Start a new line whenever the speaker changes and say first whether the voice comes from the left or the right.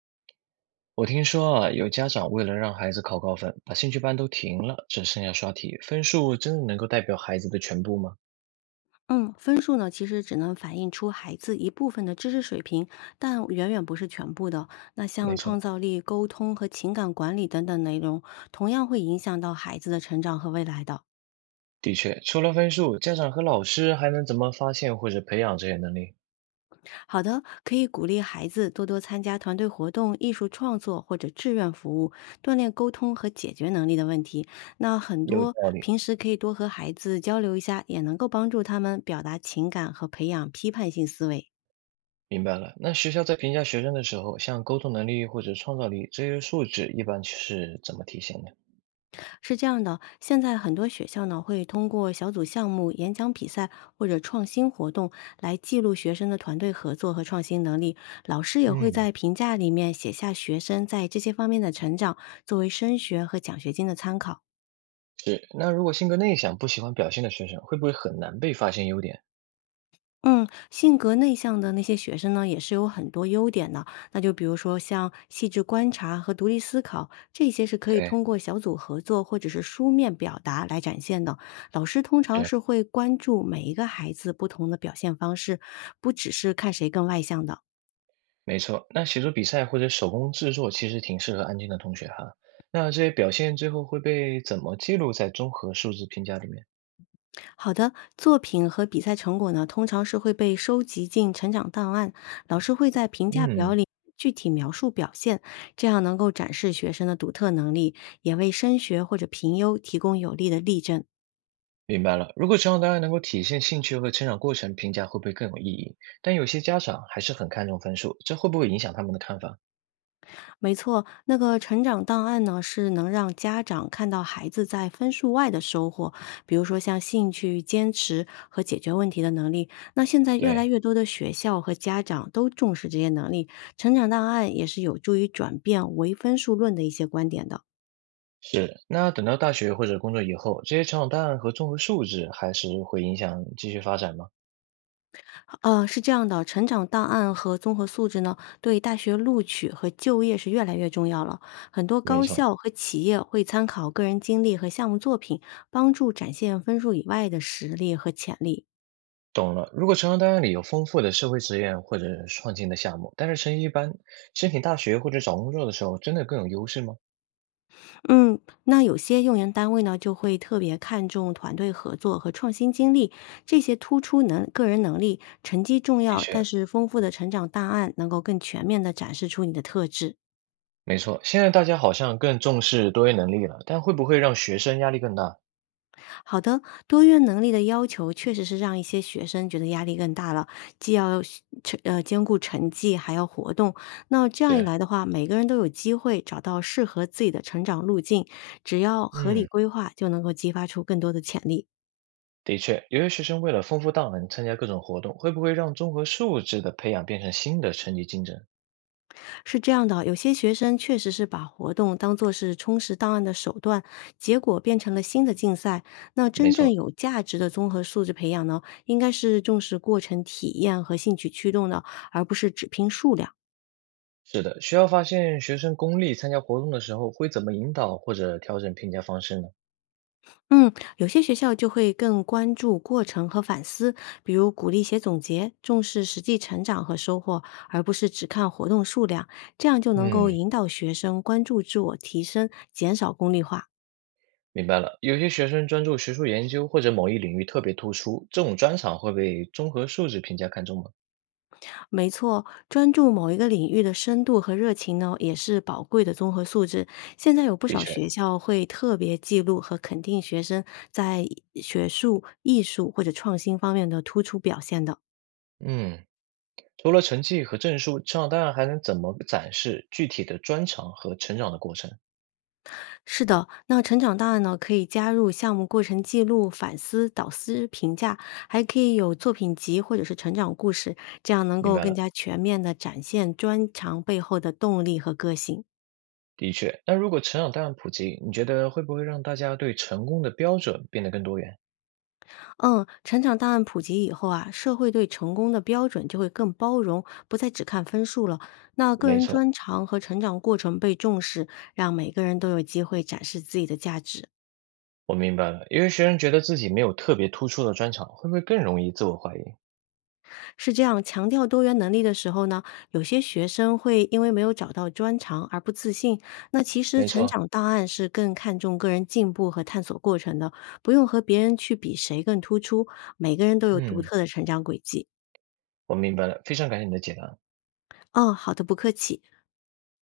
right: 我听说啊，有家长为了让孩子考高分，把兴趣班都停了，只剩下刷题。分数真的能够代表孩子的全部吗？
left: 嗯，分数呢，其实只能反映出孩子一部分的知识水平，但远远不是全部的。那
right: 没
left: 像
right: 错，
left: 创造力、沟通和情感管理等等内容，同样会影响到孩子的成长和未来的。
right: 的确，除了分数，家长和老师还能怎么发现或者培养这些能力？
left: 好的，可以鼓励孩子多多参加团队活动、艺术创作或者志愿服务，锻炼沟通和解决能力的问题。那很
right: 有
left: 多
right: 道理，
left: 平时可以多和孩子交流一下，也能够帮助他们表达情感和培养批判性思维。
right: 明白了。那学校在评价学生的时候，像沟通能力或者创造力这些素质，一般是怎么体现的？
left: 是这样的，现在很多学校呢会通过小组项目、演讲比赛或者创新活动来记录学生的团队合作和创新能力。老师也会
right: 嗯，
left: 在评价里面写下学生在这些方面的成长，作为升学和奖学金的参考。
right: 是。那如果性格内向、不喜欢表现的学生，会不会很难被发现优点？
left: 嗯，性格内向的那些学生呢，也是有很多优点的。那就比如说像细致观察和独立思考，这些是可以
right: 对，
left: 通过小组合作或者是书面表达来展现的。老师通常
right: 是。
left: 是会关注每一个孩子不同的表现方式，不只是看谁更外向的。
right: 没错，那写作比赛或者手工制作其实挺适合安静的同学哈。那这些表现最后会被怎么记录在综合素质评价里面？
left: 好的，作品和比赛成果呢，通常是会被收集进成长档案，老师会在评价表
right: 嗯，
left: 里具体描述表现，这样能够展示学生的独特能力，也为升学或者评优提供有力的例证。
right: 明白了。如果成长大家能够体现兴趣和成长过程，评价会不会更有意义？但有些家长还是很看重分数，这会不会影响他们的看法？
left: 没错，那个成长档案呢，是能让家长看到孩子在分数外的收获，比如说像兴趣、坚持和解决问题的能力。那现在越来
right: 对，
left: 越多的学校和家长都重视这些能力，成长档案也是有助于转变唯分数论的一些观点的。
right: 是。那等到大学或者工作以后，这些成长档案和综合素质还是会影响继续发展吗？
left: 是这样的，成长档案和综合素质呢，对大学录取和就业是越来越重要了。很多
right: 没
left: 高
right: 错。
left: 校和企业会参考个人经历和项目作品，帮助展现分数以外的实力和潜力。
right: 懂了。如果成人档案里有丰富的社会实验或者创新的项目，但是成绩一般，申请大学或者找工作的时候，真的更有优势吗？
left: 嗯，那有些用人单位呢，就会特别看重团队合作和创新经历，这些突出能个人能力。成绩重
right: 的
left: 要，但
right: 确，
left: 是丰富的成长档案能够更全面地展示出你的特质。
right: 没错，现在大家好像更重视多元能力了，但会不会让学生压力更大？
left: 好的，多元能力的要求确实是让一些学生觉得压力更大了，既要兼顾成绩，还要活动。那这样一
right: 是，
left: 来的话，每个人都有机会找到适合自己的成长路径，只要合理
right: 嗯，
left: 规划，就能够激发出更多的潜力。
right: 的确，有些学生为了丰富档案，参加各种活动，会不会让综合素质的培养变成新的成绩竞争？
left: 是这样的，有些学生确实是把活动当做是充实档案的手段，结果变成了新的竞赛。那
right: 没
left: 真正
right: 错，
left: 有价值的综合素质培养呢，应该是重视过程体验和兴趣驱动的，而不是只拼数量。
right: 是的，学校发现学生功利参加活动的时候，会怎么引导或者调整评价方式呢？
left: 嗯，有些学校就会更关注过程和反思，比如鼓励写总结，重视实际成长和收获，而不是只看活动数量，这样就能够
right: 嗯。
left: 引导学生关注自我提升，减少功利化。
right: 明白了，有些学生专注学术研究或者某一领域特别突出，这种专长会被综合素质评价看重吗？
left: 没错，专注某一个领域的深度和热情呢，也是宝贵的综合素质。现在有不
right: 的
left: 少
right: 确，
left: 学校会特别记录和肯定学生在学术、艺术或者创新方面的突出表现的。
right: 嗯，除了成绩和证书，成长档案还能怎么展示具体的专长和成长的过程？
left: 是的，那成长档案呢，可以加入项目过程记录、反思、导师评价，还可以有作品集或者是成长故事，这样能
right: 明
left: 够
right: 白
left: 更
right: 了，
left: 加全面的展现专长背后的动力和个性。
right: 的确。那如果成长档案普及，你觉得会不会让大家对成功的标准变得更多元？
left: 嗯，成长档案普及以后啊，社会对成功的标准就会更包容，不再只看分数了。那个
right: 没
left: 人
right: 错，
left: 专长和成长过程被重视，让每个人都有机会展示自己的价值。
right: 我明白了，因为学生觉得自己没有特别突出的专长，会不会更容易自我怀疑？
left: 是这样，强调多元能力的时候呢，有些学生会因为没有找到专长而不自信。那其实
right: 没
left: 成
right: 错，
left: 长档案是更看重个人进步和探索过程的，不用和别人去比谁更突出，每个人都有独
right: 嗯，
left: 特的成长轨迹。
right: 我明白了，非常感谢你的解答。
left: 哦，好的，不客气。